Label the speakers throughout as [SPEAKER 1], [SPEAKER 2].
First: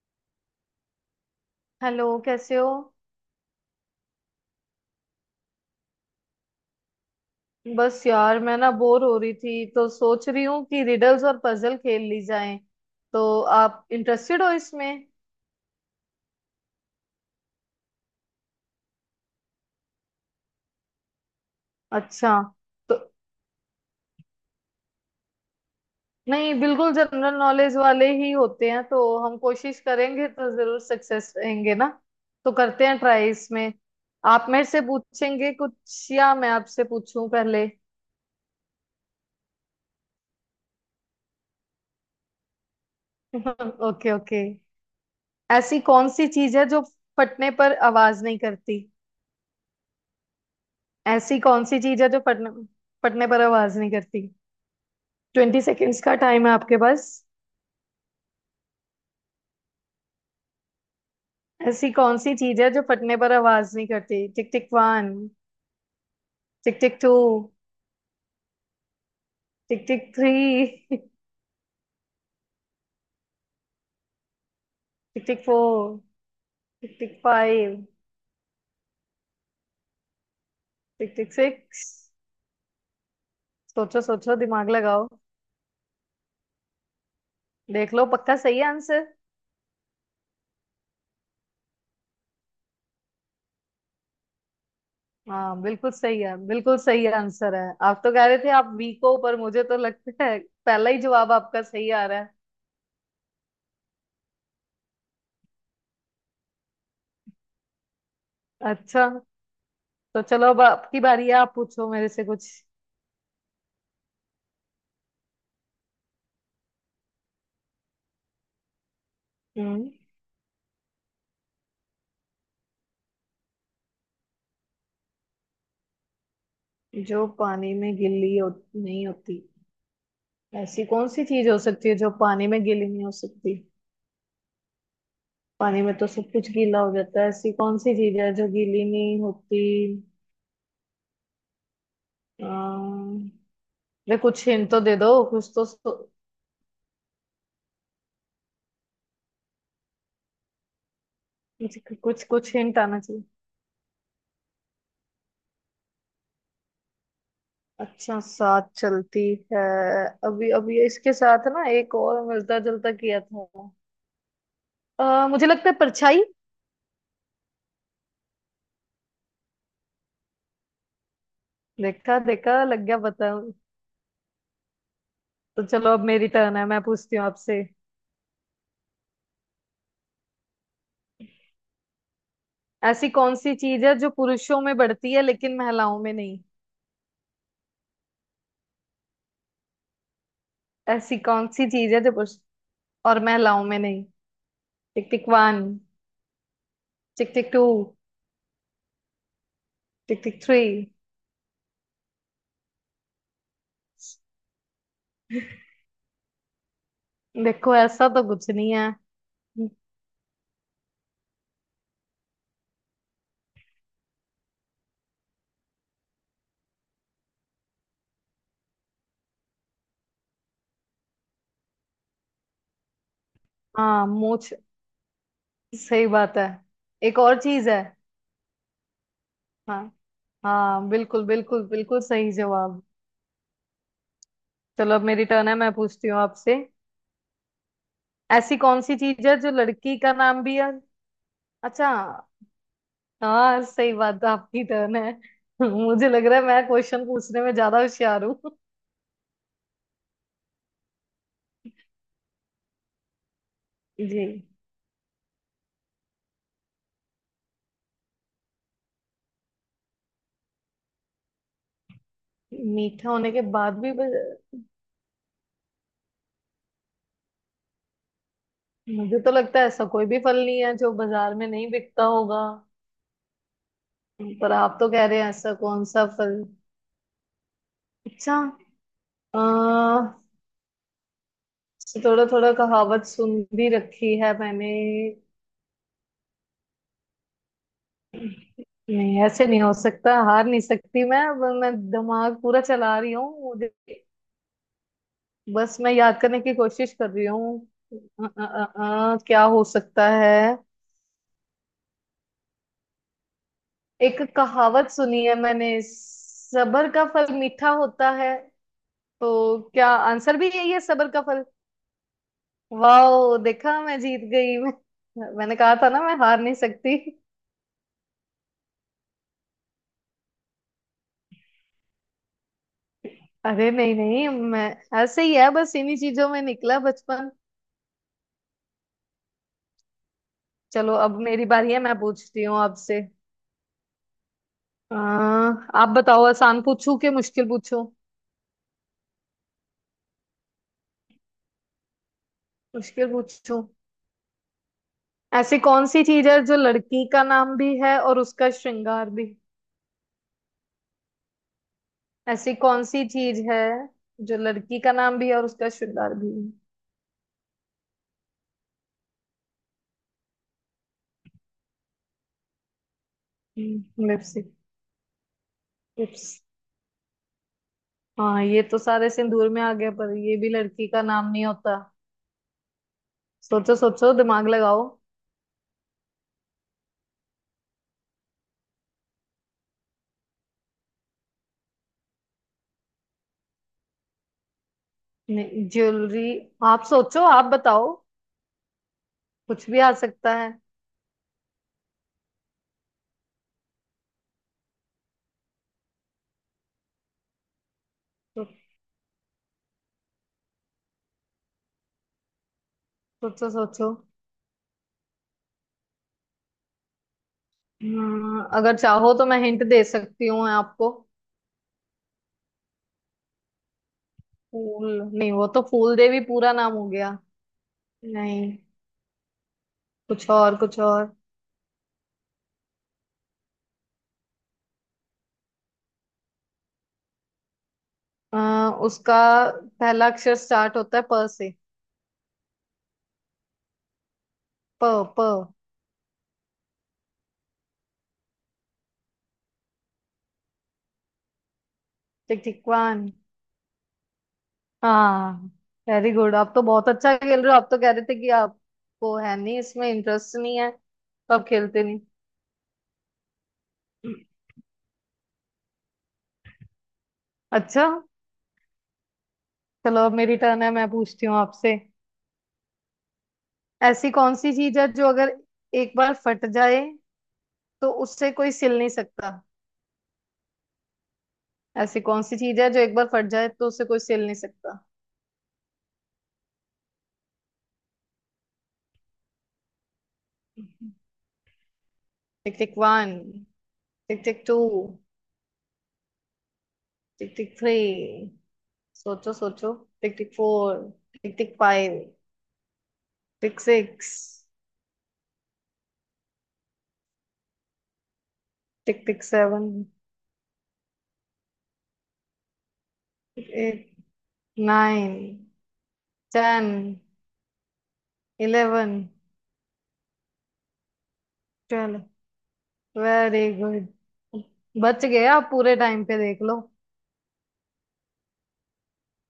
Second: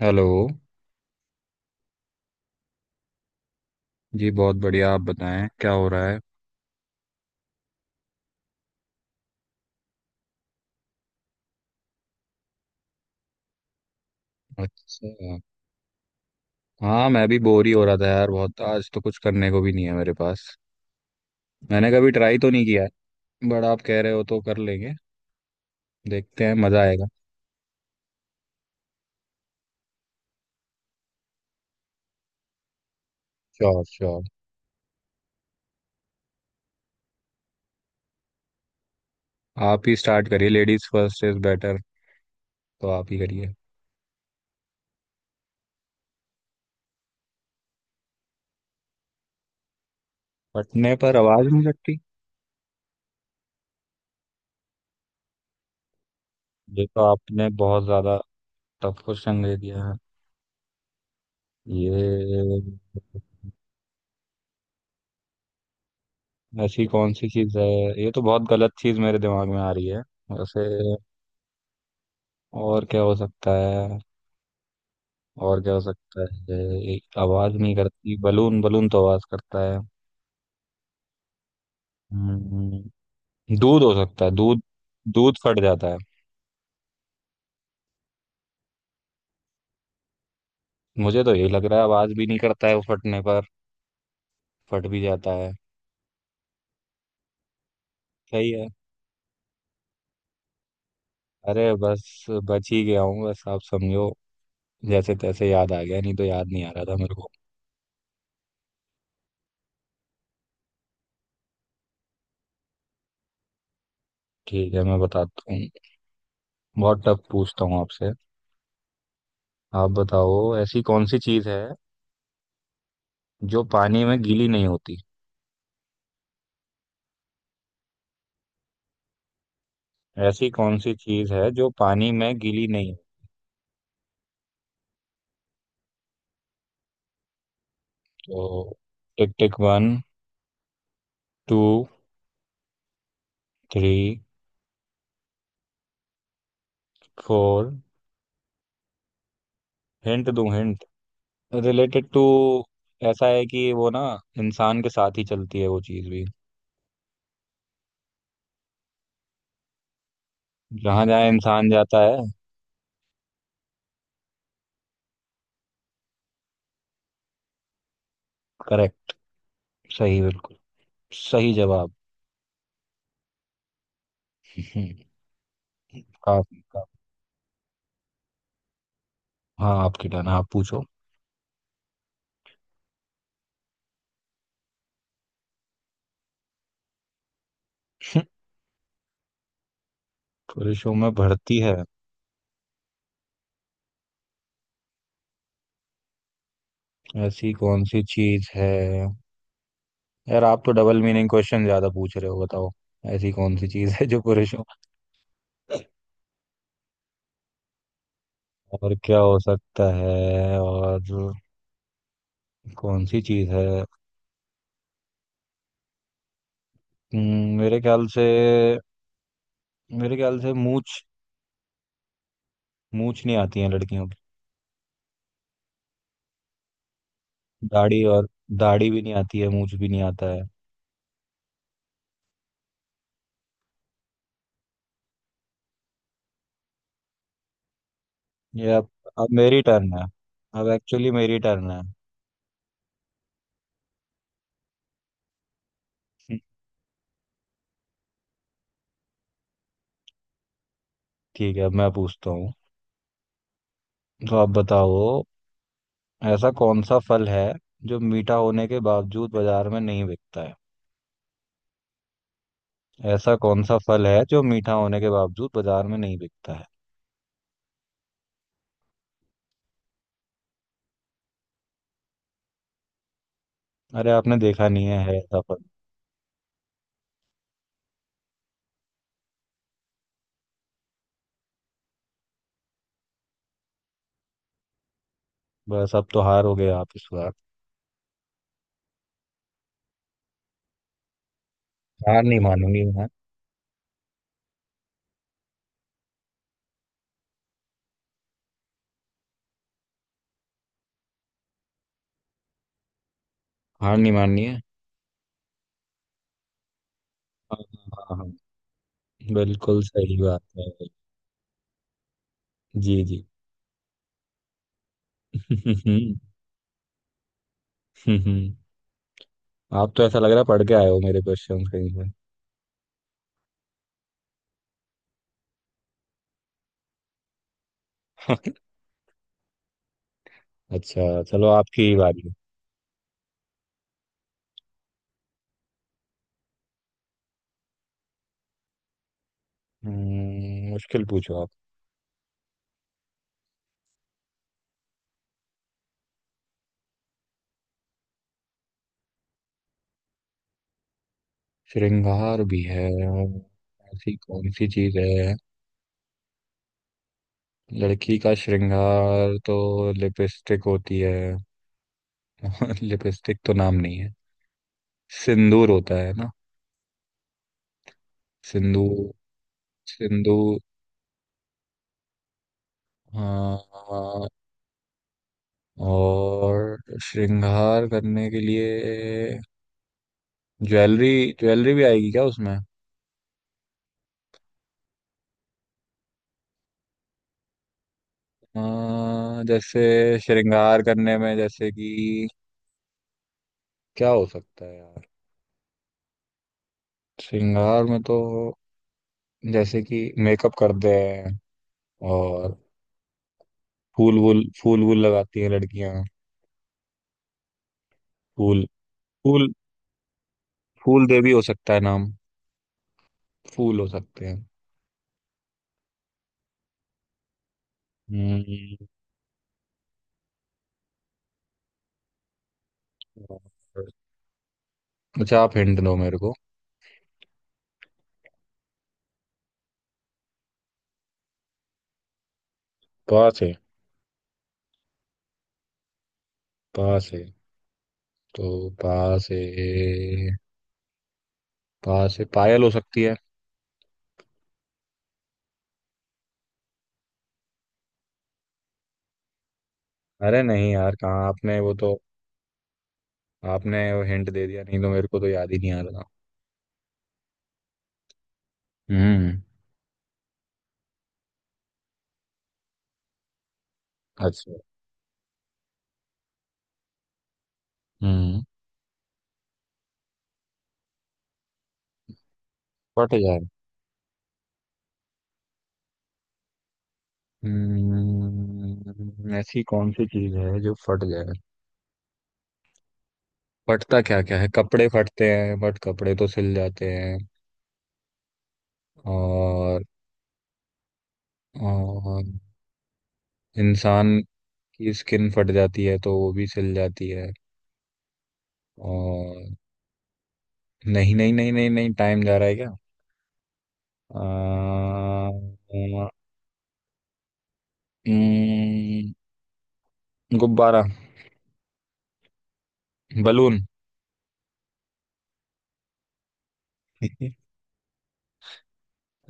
[SPEAKER 1] Hello.
[SPEAKER 2] Hello, कैसे हो।
[SPEAKER 1] जी बहुत बढ़िया। आप बताएं क्या हो रहा है।
[SPEAKER 2] बस यार, मैं ना बोर हो रही थी तो सोच रही हूँ कि रिडल्स और पजल खेल ली जाएं। तो आप इंटरेस्टेड हो इसमें?
[SPEAKER 1] अच्छा। हाँ मैं भी बोर ही हो रहा था यार, बहुत। आज तो कुछ करने को भी नहीं है मेरे पास। मैंने कभी
[SPEAKER 2] अच्छा।
[SPEAKER 1] ट्राई तो नहीं किया
[SPEAKER 2] तो
[SPEAKER 1] है। बट आप कह रहे हो तो कर लेंगे। देखते
[SPEAKER 2] नहीं,
[SPEAKER 1] हैं, मजा
[SPEAKER 2] बिल्कुल
[SPEAKER 1] आएगा।
[SPEAKER 2] जनरल नॉलेज वाले ही होते हैं तो हम कोशिश करेंगे तो जरूर सक्सेस रहेंगे ना। तो करते हैं ट्राई इसमें।
[SPEAKER 1] Sure sure.
[SPEAKER 2] आप मेरे से पूछेंगे कुछ या मैं आपसे पूछूं पहले?
[SPEAKER 1] आप ही स्टार्ट करिए। लेडीज फर्स्ट इज बेटर, तो आप ही करिए।
[SPEAKER 2] Okay okay. ऐसी कौन सी चीज है जो फटने पर आवाज नहीं करती?
[SPEAKER 1] फटने पर
[SPEAKER 2] ऐसी
[SPEAKER 1] आवाज नहीं
[SPEAKER 2] कौन सी
[SPEAKER 1] लगती।
[SPEAKER 2] चीज है जो फटने फटने पर आवाज नहीं करती? ट्वेंटी सेकेंड्स का टाइम है आपके
[SPEAKER 1] ये तो
[SPEAKER 2] पास।
[SPEAKER 1] आपने बहुत ज्यादा टफ क्वेश्चन दे दिया है।
[SPEAKER 2] ऐसी कौन सी चीज
[SPEAKER 1] ये,
[SPEAKER 2] है जो फटने पर आवाज नहीं करती? टिक टिक वन। टिक
[SPEAKER 1] ऐसी
[SPEAKER 2] टिक
[SPEAKER 1] कौन
[SPEAKER 2] टू।
[SPEAKER 1] सी चीज है। ये तो बहुत गलत चीज मेरे दिमाग में आ
[SPEAKER 2] टिक
[SPEAKER 1] रही है
[SPEAKER 2] टिक थ्री।
[SPEAKER 1] वैसे।
[SPEAKER 2] टिक
[SPEAKER 1] और क्या हो सकता है,
[SPEAKER 2] टिक
[SPEAKER 1] और क्या हो
[SPEAKER 2] फोर।
[SPEAKER 1] सकता है।
[SPEAKER 2] टिक
[SPEAKER 1] एक
[SPEAKER 2] टिक
[SPEAKER 1] आवाज नहीं
[SPEAKER 2] फाइव।
[SPEAKER 1] करती। बलून, बलून तो आवाज करता है।
[SPEAKER 2] टिक टिक सिक्स।
[SPEAKER 1] हम्म, दूध हो
[SPEAKER 2] सोचो
[SPEAKER 1] सकता है
[SPEAKER 2] सोचो,
[SPEAKER 1] दूध।
[SPEAKER 2] दिमाग लगाओ।
[SPEAKER 1] दूध फट जाता है।
[SPEAKER 2] देख लो, पक्का सही है आंसर।
[SPEAKER 1] मुझे तो यही लग रहा है, आवाज भी नहीं करता है वो फटने पर, फट भी जाता है।
[SPEAKER 2] हाँ, बिल्कुल सही है। बिल्कुल सही आंसर है। आप तो कह रहे थे
[SPEAKER 1] सही
[SPEAKER 2] आप
[SPEAKER 1] है।
[SPEAKER 2] वीक हो, पर मुझे तो लगता है पहला ही जवाब
[SPEAKER 1] अरे
[SPEAKER 2] आपका सही आ रहा
[SPEAKER 1] बस
[SPEAKER 2] है।
[SPEAKER 1] बच ही गया हूँ बस, आप समझो। जैसे तैसे याद आ गया, नहीं तो याद नहीं आ रहा था मेरे को।
[SPEAKER 2] अच्छा। तो चलो, अब आपकी बारी है। आप पूछो मेरे से कुछ।
[SPEAKER 1] ठीक है, मैं बताता हूँ। बहुत टफ पूछता हूँ आपसे। आप
[SPEAKER 2] हम्म।
[SPEAKER 1] बताओ, ऐसी कौन सी चीज है जो पानी में गीली नहीं होती।
[SPEAKER 2] जो पानी में गिल्ली हो, नहीं होती?
[SPEAKER 1] ऐसी कौन
[SPEAKER 2] ऐसी
[SPEAKER 1] सी
[SPEAKER 2] कौन सी
[SPEAKER 1] चीज
[SPEAKER 2] चीज
[SPEAKER 1] है
[SPEAKER 2] हो
[SPEAKER 1] जो
[SPEAKER 2] सकती है
[SPEAKER 1] पानी
[SPEAKER 2] जो
[SPEAKER 1] में
[SPEAKER 2] पानी में
[SPEAKER 1] गीली
[SPEAKER 2] गीली
[SPEAKER 1] नहीं होती।
[SPEAKER 2] नहीं हो सकती? पानी में तो सब कुछ गीला हो जाता है। ऐसी कौन सी चीज है
[SPEAKER 1] तो,
[SPEAKER 2] जो गीली नहीं
[SPEAKER 1] टिक टिक
[SPEAKER 2] होती?
[SPEAKER 1] वन, टू,
[SPEAKER 2] अम्म, अरे,
[SPEAKER 1] थ्री,
[SPEAKER 2] कुछ हिंट तो दे दो, कुछ तो।
[SPEAKER 1] फोर। हिंट दूं हिंट।
[SPEAKER 2] कुछ
[SPEAKER 1] रिलेटेड टू,
[SPEAKER 2] कुछ कुछ हिंट आना चाहिए।
[SPEAKER 1] ऐसा है कि वो ना इंसान के साथ ही चलती है वो चीज भी।
[SPEAKER 2] अच्छा, साथ चलती है। अभी अभी
[SPEAKER 1] जहां
[SPEAKER 2] इसके
[SPEAKER 1] जहां
[SPEAKER 2] साथ ना
[SPEAKER 1] इंसान
[SPEAKER 2] एक
[SPEAKER 1] जाता है।
[SPEAKER 2] और मिलता जुलता किया था। मुझे लगता है परछाई।
[SPEAKER 1] करेक्ट। सही, बिल्कुल सही जवाब।
[SPEAKER 2] देखा देखा, लग गया पता।
[SPEAKER 1] हम्म।
[SPEAKER 2] तो चलो, अब मेरी टर्न
[SPEAKER 1] काफी
[SPEAKER 2] है। मैं
[SPEAKER 1] काफी।
[SPEAKER 2] पूछती हूँ आपसे।
[SPEAKER 1] हाँ आपकी टर्न, आप पूछो।
[SPEAKER 2] ऐसी कौन सी चीज है जो पुरुषों में बढ़ती है लेकिन महिलाओं में नहीं?
[SPEAKER 1] पुरुषों में
[SPEAKER 2] ऐसी कौन
[SPEAKER 1] बढ़ती
[SPEAKER 2] सी
[SPEAKER 1] है।
[SPEAKER 2] चीज है जो पुरुष और महिलाओं में नहीं? Tick tick one. टिक टिक
[SPEAKER 1] ऐसी
[SPEAKER 2] टू।
[SPEAKER 1] कौन सी चीज है।
[SPEAKER 2] टिक टिक
[SPEAKER 1] यार
[SPEAKER 2] थ्री।
[SPEAKER 1] आप तो डबल मीनिंग क्वेश्चन ज्यादा पूछ रहे हो, बताओ। ऐसी कौन सी चीज है जो पुरुषों,
[SPEAKER 2] देखो, ऐसा तो कुछ नहीं है।
[SPEAKER 1] और क्या हो सकता है, और कौन सी चीज है। मेरे ख्याल से, मेरे ख्याल से मूछ। मूछ नहीं आती है
[SPEAKER 2] हाँ,
[SPEAKER 1] लड़कियों की।
[SPEAKER 2] मूछ। सही बात है। एक और चीज है।
[SPEAKER 1] दाढ़ी, और दाढ़ी भी नहीं आती है, मूछ
[SPEAKER 2] हाँ।
[SPEAKER 1] भी नहीं आता है।
[SPEAKER 2] हाँ, बिल्कुल बिल्कुल बिल्कुल सही जवाब। चलो, अब मेरी टर्न है। मैं पूछती हूँ आपसे। ऐसी
[SPEAKER 1] ये
[SPEAKER 2] कौन
[SPEAKER 1] अब
[SPEAKER 2] सी चीज
[SPEAKER 1] अब
[SPEAKER 2] है जो
[SPEAKER 1] मेरी टर्न
[SPEAKER 2] लड़की
[SPEAKER 1] है।
[SPEAKER 2] का नाम भी
[SPEAKER 1] अब
[SPEAKER 2] है?
[SPEAKER 1] एक्चुअली मेरी टर्न है।
[SPEAKER 2] अच्छा।
[SPEAKER 1] हम्म।
[SPEAKER 2] हाँ, सही बात है, आपकी टर्न है। मुझे लग रहा है मैं क्वेश्चन पूछने में ज्यादा होशियार हूँ।
[SPEAKER 1] ठीक है, अब मैं पूछता हूँ।
[SPEAKER 2] जी।
[SPEAKER 1] तो आप बताओ, ऐसा कौन सा फल है जो मीठा होने के बावजूद बाजार में नहीं बिकता है।
[SPEAKER 2] मीठा होने
[SPEAKER 1] ऐसा
[SPEAKER 2] के
[SPEAKER 1] कौन सा
[SPEAKER 2] बाद भी
[SPEAKER 1] फल
[SPEAKER 2] बज...
[SPEAKER 1] है जो मीठा होने के बावजूद बाजार में नहीं बिकता है।
[SPEAKER 2] मुझे तो लगता है ऐसा कोई भी फल नहीं है जो बाजार में नहीं बिकता होगा।
[SPEAKER 1] अरे आपने
[SPEAKER 2] पर
[SPEAKER 1] देखा
[SPEAKER 2] आप
[SPEAKER 1] नहीं
[SPEAKER 2] तो
[SPEAKER 1] है,
[SPEAKER 2] कह
[SPEAKER 1] है
[SPEAKER 2] रहे हैं
[SPEAKER 1] ऐसा
[SPEAKER 2] ऐसा
[SPEAKER 1] फल।
[SPEAKER 2] कौन सा फल? अच्छा। अह थोड़ा थोड़ा कहावत सुन भी रखी है मैंने।
[SPEAKER 1] बस अब तो हार हो गए आप इस बार।
[SPEAKER 2] नहीं, ऐसे नहीं हो सकता। हार नहीं सकती मैं। अब मैं
[SPEAKER 1] हार नहीं
[SPEAKER 2] दिमाग पूरा
[SPEAKER 1] मानूंगी
[SPEAKER 2] चला
[SPEAKER 1] मैं।
[SPEAKER 2] रही हूँ। मुझे बस मैं याद करने की कोशिश कर रही हूँ। क्या हो सकता है?
[SPEAKER 1] हार नहीं
[SPEAKER 2] एक
[SPEAKER 1] माननी है।
[SPEAKER 2] कहावत सुनी है मैंने, सबर का फल
[SPEAKER 1] हाँ।
[SPEAKER 2] मीठा
[SPEAKER 1] हाँ
[SPEAKER 2] होता
[SPEAKER 1] हाँ हाँ,
[SPEAKER 2] है। तो
[SPEAKER 1] बिल्कुल
[SPEAKER 2] क्या
[SPEAKER 1] सही
[SPEAKER 2] आंसर
[SPEAKER 1] बात
[SPEAKER 2] भी
[SPEAKER 1] है।
[SPEAKER 2] यही है, सबर का फल?
[SPEAKER 1] जी जी।
[SPEAKER 2] वाह, देखा! मैं जीत गई मैं। मैंने कहा था ना, मैं हार नहीं सकती।
[SPEAKER 1] आप तो ऐसा लग रहा है पढ़ के आए हो मेरे क्वेश्चन कहीं से।
[SPEAKER 2] अरे, नहीं नहीं, मैं ऐसे ही है बस, इन्हीं चीजों में निकला बचपन। चलो,
[SPEAKER 1] अच्छा
[SPEAKER 2] अब मेरी
[SPEAKER 1] चलो,
[SPEAKER 2] बारी है।
[SPEAKER 1] आपकी
[SPEAKER 2] मैं
[SPEAKER 1] बारी है।
[SPEAKER 2] पूछती हूँ आपसे। आप बताओ, आसान पूछूं कि मुश्किल पूछूं?
[SPEAKER 1] मुश्किल पूछो आप।
[SPEAKER 2] मुश्किल पूछूं। ऐसी कौन सी चीज है जो लड़की का नाम भी है और उसका श्रृंगार भी?
[SPEAKER 1] श्रृंगार
[SPEAKER 2] ऐसी
[SPEAKER 1] भी
[SPEAKER 2] कौन
[SPEAKER 1] है।
[SPEAKER 2] सी चीज है?
[SPEAKER 1] ऐसी
[SPEAKER 2] जो
[SPEAKER 1] कौन सी
[SPEAKER 2] लड़की का
[SPEAKER 1] चीज
[SPEAKER 2] नाम भी
[SPEAKER 1] है।
[SPEAKER 2] है और उसका श्रृंगार भी है?
[SPEAKER 1] लड़की का श्रृंगार तो लिपस्टिक होती है। लिपस्टिक तो नाम नहीं है।
[SPEAKER 2] लिप्स।
[SPEAKER 1] सिंदूर होता है
[SPEAKER 2] लिप्स।
[SPEAKER 1] ना।
[SPEAKER 2] हाँ, ये तो सारे
[SPEAKER 1] सिंदूर,
[SPEAKER 2] सिंदूर में आ गया, पर ये भी
[SPEAKER 1] सिंदूर।
[SPEAKER 2] लड़की का नाम नहीं होता। सोचो सोचो,
[SPEAKER 1] हाँ।
[SPEAKER 2] दिमाग लगाओ।
[SPEAKER 1] और श्रृंगार करने के लिए, ज्वेलरी। ज्वेलरी भी आएगी क्या उसमें।
[SPEAKER 2] नहीं, ज्वेलरी। आप सोचो, आप बताओ। कुछ भी
[SPEAKER 1] जैसे
[SPEAKER 2] आ सकता है।
[SPEAKER 1] श्रृंगार करने में, जैसे कि, क्या हो सकता है यार। श्रृंगार में तो,
[SPEAKER 2] सो,
[SPEAKER 1] जैसे कि मेकअप करते हैं, और
[SPEAKER 2] सोचो सोचो।
[SPEAKER 1] फूल वूल लगाती हैं लड़कियां।
[SPEAKER 2] हाँ,
[SPEAKER 1] फूल,
[SPEAKER 2] अगर चाहो तो मैं
[SPEAKER 1] फूल,
[SPEAKER 2] हिंट दे सकती हूँ आपको।
[SPEAKER 1] फूल देवी हो सकता है नाम। फूल हो सकते हैं।
[SPEAKER 2] फूल नहीं, वो तो फूल देवी पूरा नाम हो गया। नहीं।
[SPEAKER 1] हम्म।
[SPEAKER 2] कुछ और, कुछ और।
[SPEAKER 1] और- अच्छा, आप हिंट दो मेरे को।
[SPEAKER 2] उसका पहला अक्षर स्टार्ट होता है प से।
[SPEAKER 1] पास है।
[SPEAKER 2] प प।
[SPEAKER 1] पास है तो, पास है। पा से
[SPEAKER 2] टिक
[SPEAKER 1] पायल
[SPEAKER 2] टिक
[SPEAKER 1] हो सकती
[SPEAKER 2] वन।
[SPEAKER 1] है।
[SPEAKER 2] हाँ। Very good. आप तो बहुत अच्छा खेल रहे हो। आप तो कह रहे थे कि आपको है नहीं, इसमें इंटरेस्ट
[SPEAKER 1] अरे
[SPEAKER 2] नहीं
[SPEAKER 1] नहीं
[SPEAKER 2] है,
[SPEAKER 1] यार, कहाँ।
[SPEAKER 2] तो आप
[SPEAKER 1] आपने वो
[SPEAKER 2] खेलते
[SPEAKER 1] तो,
[SPEAKER 2] नहीं।
[SPEAKER 1] आपने वो हिंट दे दिया, नहीं तो मेरे को तो याद ही नहीं आ रहा था।
[SPEAKER 2] अच्छा।
[SPEAKER 1] हम्म।
[SPEAKER 2] चलो, अब मेरी टर्न है। मैं पूछती हूँ आपसे। ऐसी कौन सी
[SPEAKER 1] अच्छा।
[SPEAKER 2] चीज है जो अगर एक बार फट जाए तो उससे
[SPEAKER 1] हम्म।
[SPEAKER 2] कोई सिल नहीं सकता? ऐसी कौन सी चीज है जो एक बार
[SPEAKER 1] फट
[SPEAKER 2] फट
[SPEAKER 1] जाए।
[SPEAKER 2] जाए तो उसे कोई सिल नहीं सकता?
[SPEAKER 1] ऐसी कौन सी चीज है जो फट जाए।
[SPEAKER 2] टिक टिक वन।
[SPEAKER 1] फटता क्या
[SPEAKER 2] टिक
[SPEAKER 1] क्या
[SPEAKER 2] टिक
[SPEAKER 1] है,
[SPEAKER 2] टू।
[SPEAKER 1] कपड़े फटते हैं, बट कपड़े तो सिल जाते हैं।
[SPEAKER 2] टिक टिक थ्री। सोचो सोचो।
[SPEAKER 1] और,
[SPEAKER 2] tick tick four. Tick tick five.
[SPEAKER 1] और
[SPEAKER 2] टिक सिक्स।
[SPEAKER 1] इंसान की स्किन फट जाती है तो वो भी सिल जाती है।
[SPEAKER 2] टिक टिक
[SPEAKER 1] और
[SPEAKER 2] सेवन।
[SPEAKER 1] नहीं नहीं नहीं नहीं नहीं, टाइम जा रहा है क्या।
[SPEAKER 2] Tick eight. Nine. Ten. Eleven.
[SPEAKER 1] आ, गुब्बारा।
[SPEAKER 2] ट्वेल्व। Very
[SPEAKER 1] balloon.
[SPEAKER 2] गुड। बच गए आप पूरे टाइम पे, देख लो।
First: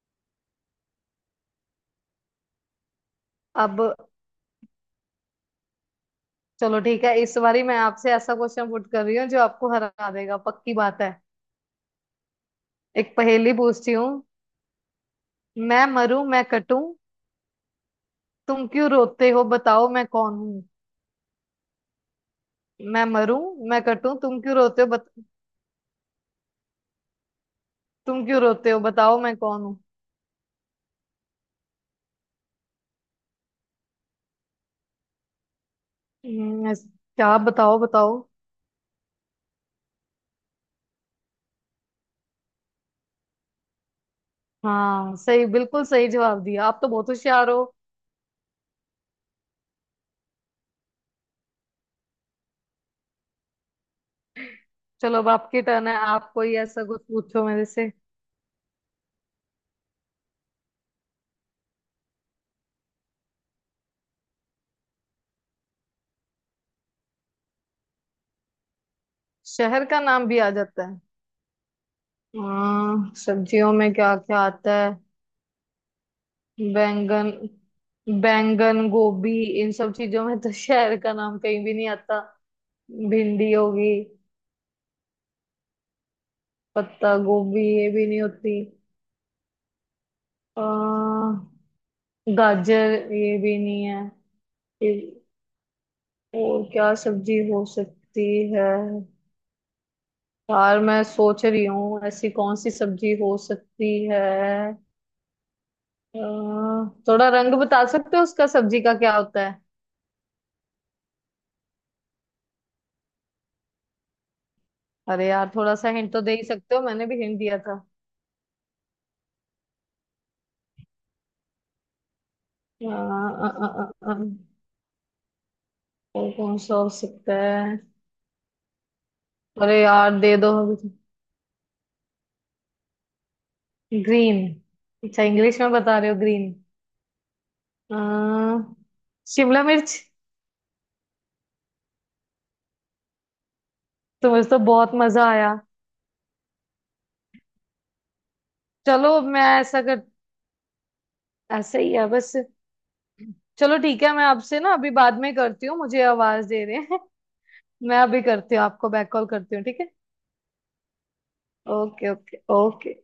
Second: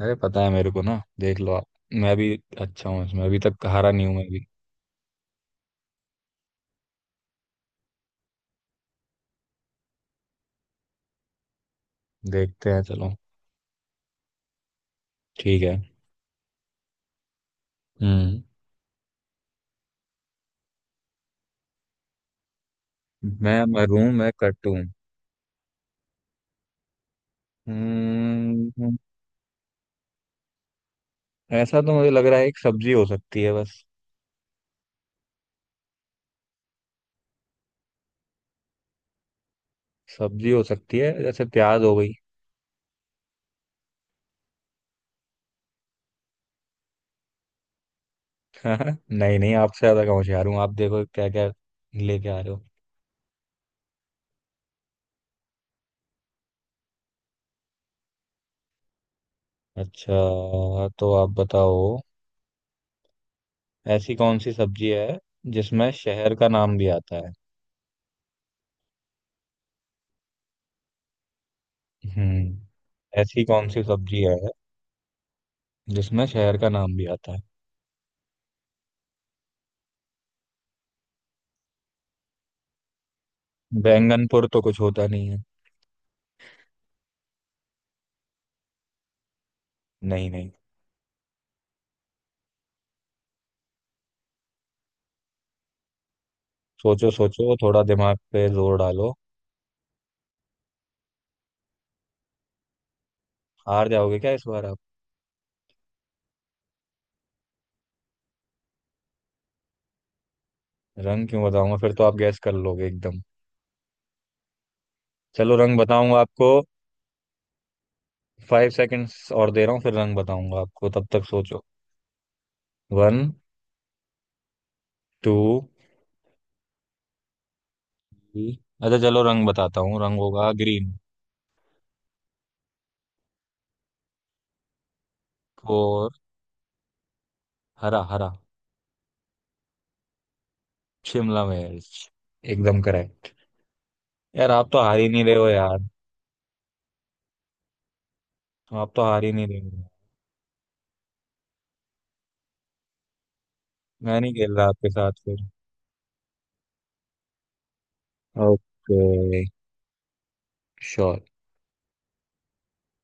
[SPEAKER 1] अरे पता है मेरे को ना, देख लो आप। मैं भी अच्छा हूँ इसमें, अभी तक
[SPEAKER 2] अब
[SPEAKER 1] हारा नहीं हूं मैं भी।
[SPEAKER 2] चलो ठीक है, इस बारी मैं आपसे ऐसा क्वेश्चन पुट कर रही हूँ जो आपको हरा देगा, पक्की बात है।
[SPEAKER 1] देखते हैं चलो।
[SPEAKER 2] एक पहेली पूछती हूँ।
[SPEAKER 1] ठीक है।
[SPEAKER 2] मैं मरूं, मैं कटूं,
[SPEAKER 1] हम्म।
[SPEAKER 2] तुम क्यों रोते हो, बताओ मैं कौन हूं? मैं मरूं।
[SPEAKER 1] मैं
[SPEAKER 2] मैं
[SPEAKER 1] मरूं,
[SPEAKER 2] कटूं,
[SPEAKER 1] मैं
[SPEAKER 2] तुम क्यों
[SPEAKER 1] कटूं।
[SPEAKER 2] रोते हो। तुम क्यों रोते हो,
[SPEAKER 1] हम्म।
[SPEAKER 2] बताओ मैं कौन हूँ?
[SPEAKER 1] ऐसा तो मुझे लग रहा है एक सब्जी हो सकती है बस।
[SPEAKER 2] हम्म, ऐस- क्या बताओ बताओ।
[SPEAKER 1] सब्जी हो सकती है, जैसे प्याज हो गई।
[SPEAKER 2] हाँ, सही, बिल्कुल सही जवाब दिया। आप तो बहुत होशियार हो।
[SPEAKER 1] नहीं नहीं, आपसे ज्यादा कहाँ होशियार हूँ। आप देखो क्या क्या लेके आ रहे हो।
[SPEAKER 2] चलो, अब आपकी टर्न है। आप कोई ऐसा कुछ पूछो मेरे से।
[SPEAKER 1] अच्छा, तो आप बताओ, ऐसी कौन सी सब्जी है जिसमें शहर का नाम भी आता है।
[SPEAKER 2] शहर का नाम भी आ जाता है? हाँ,
[SPEAKER 1] ऐसी कौन
[SPEAKER 2] सब्जियों
[SPEAKER 1] सी
[SPEAKER 2] में क्या
[SPEAKER 1] सब्जी है
[SPEAKER 2] क्या आता है?
[SPEAKER 1] जिसमें शहर का नाम भी
[SPEAKER 2] बैंगन।
[SPEAKER 1] आता है।
[SPEAKER 2] बैंगन गोभी। इन सब चीजों में तो शहर का नाम कहीं भी नहीं आता। भिंडी होगी।
[SPEAKER 1] बैंगनपुर तो कुछ होता नहीं है।
[SPEAKER 2] पत्ता गोभी, ये भी नहीं होती।
[SPEAKER 1] नहीं नहीं।
[SPEAKER 2] अ, गाजर, ये भी नहीं है। ये- और क्या
[SPEAKER 1] सोचो
[SPEAKER 2] सब्जी
[SPEAKER 1] सोचो,
[SPEAKER 2] हो
[SPEAKER 1] थोड़ा दिमाग
[SPEAKER 2] सकती
[SPEAKER 1] पे
[SPEAKER 2] है?
[SPEAKER 1] जोर डालो।
[SPEAKER 2] यार, मैं सोच रही हूँ ऐसी कौन सी सब्जी हो
[SPEAKER 1] हार
[SPEAKER 2] सकती
[SPEAKER 1] जाओगे
[SPEAKER 2] है?
[SPEAKER 1] क्या इस बार आप।
[SPEAKER 2] अ, थोड़ा रंग बता सकते हो उसका, सब्जी का क्या होता है?
[SPEAKER 1] रंग क्यों बताऊंगा, फिर तो आप गैस कर लोगे एकदम।
[SPEAKER 2] अरे यार,
[SPEAKER 1] चलो
[SPEAKER 2] थोड़ा
[SPEAKER 1] रंग
[SPEAKER 2] सा हिंट
[SPEAKER 1] बताऊंगा
[SPEAKER 2] तो दे ही
[SPEAKER 1] आपको,
[SPEAKER 2] सकते हो, मैंने भी हिंट दिया था।
[SPEAKER 1] 5 सेकंड्स और दे रहा हूँ, फिर रंग बताऊंगा आपको, तब तक सोचो।
[SPEAKER 2] अ,
[SPEAKER 1] वन,
[SPEAKER 2] अ, अ, अ, अ,
[SPEAKER 1] टू,
[SPEAKER 2] और कौन सा हो सकता है?
[SPEAKER 1] थ्री। अच्छा चलो, रंग बताता
[SPEAKER 2] अरे
[SPEAKER 1] हूँ। रंग
[SPEAKER 2] यार, दे
[SPEAKER 1] होगा
[SPEAKER 2] दो।
[SPEAKER 1] ग्रीन।
[SPEAKER 2] ग्रीन। अच्छा, इंग्लिश में बता
[SPEAKER 1] और
[SPEAKER 2] रहे हो, ग्रीन। आ,
[SPEAKER 1] हरा, हरा।
[SPEAKER 2] शिमला मिर्च।
[SPEAKER 1] शिमला मिर्च। एकदम करेक्ट।
[SPEAKER 2] तुम्हें
[SPEAKER 1] यार
[SPEAKER 2] तो
[SPEAKER 1] आप तो
[SPEAKER 2] बहुत
[SPEAKER 1] हार ही नहीं
[SPEAKER 2] मजा
[SPEAKER 1] रहे हो
[SPEAKER 2] आया।
[SPEAKER 1] यार। आप तो
[SPEAKER 2] चलो,
[SPEAKER 1] हार ही
[SPEAKER 2] मैं
[SPEAKER 1] नहीं रहे
[SPEAKER 2] ऐसा
[SPEAKER 1] हो।
[SPEAKER 2] कर ऐसा ही है बस। चलो ठीक है,
[SPEAKER 1] मैं
[SPEAKER 2] मैं
[SPEAKER 1] नहीं खेल
[SPEAKER 2] आपसे
[SPEAKER 1] रहा
[SPEAKER 2] ना
[SPEAKER 1] आपके
[SPEAKER 2] अभी बाद
[SPEAKER 1] साथ
[SPEAKER 2] में
[SPEAKER 1] फिर।
[SPEAKER 2] करती हूँ, मुझे आवाज दे रहे हैं। मैं अभी करती हूँ, आपको
[SPEAKER 1] ओके।
[SPEAKER 2] बैक कॉल करती हूँ, ठीक है?
[SPEAKER 1] श्योर।
[SPEAKER 2] Okay okay okay.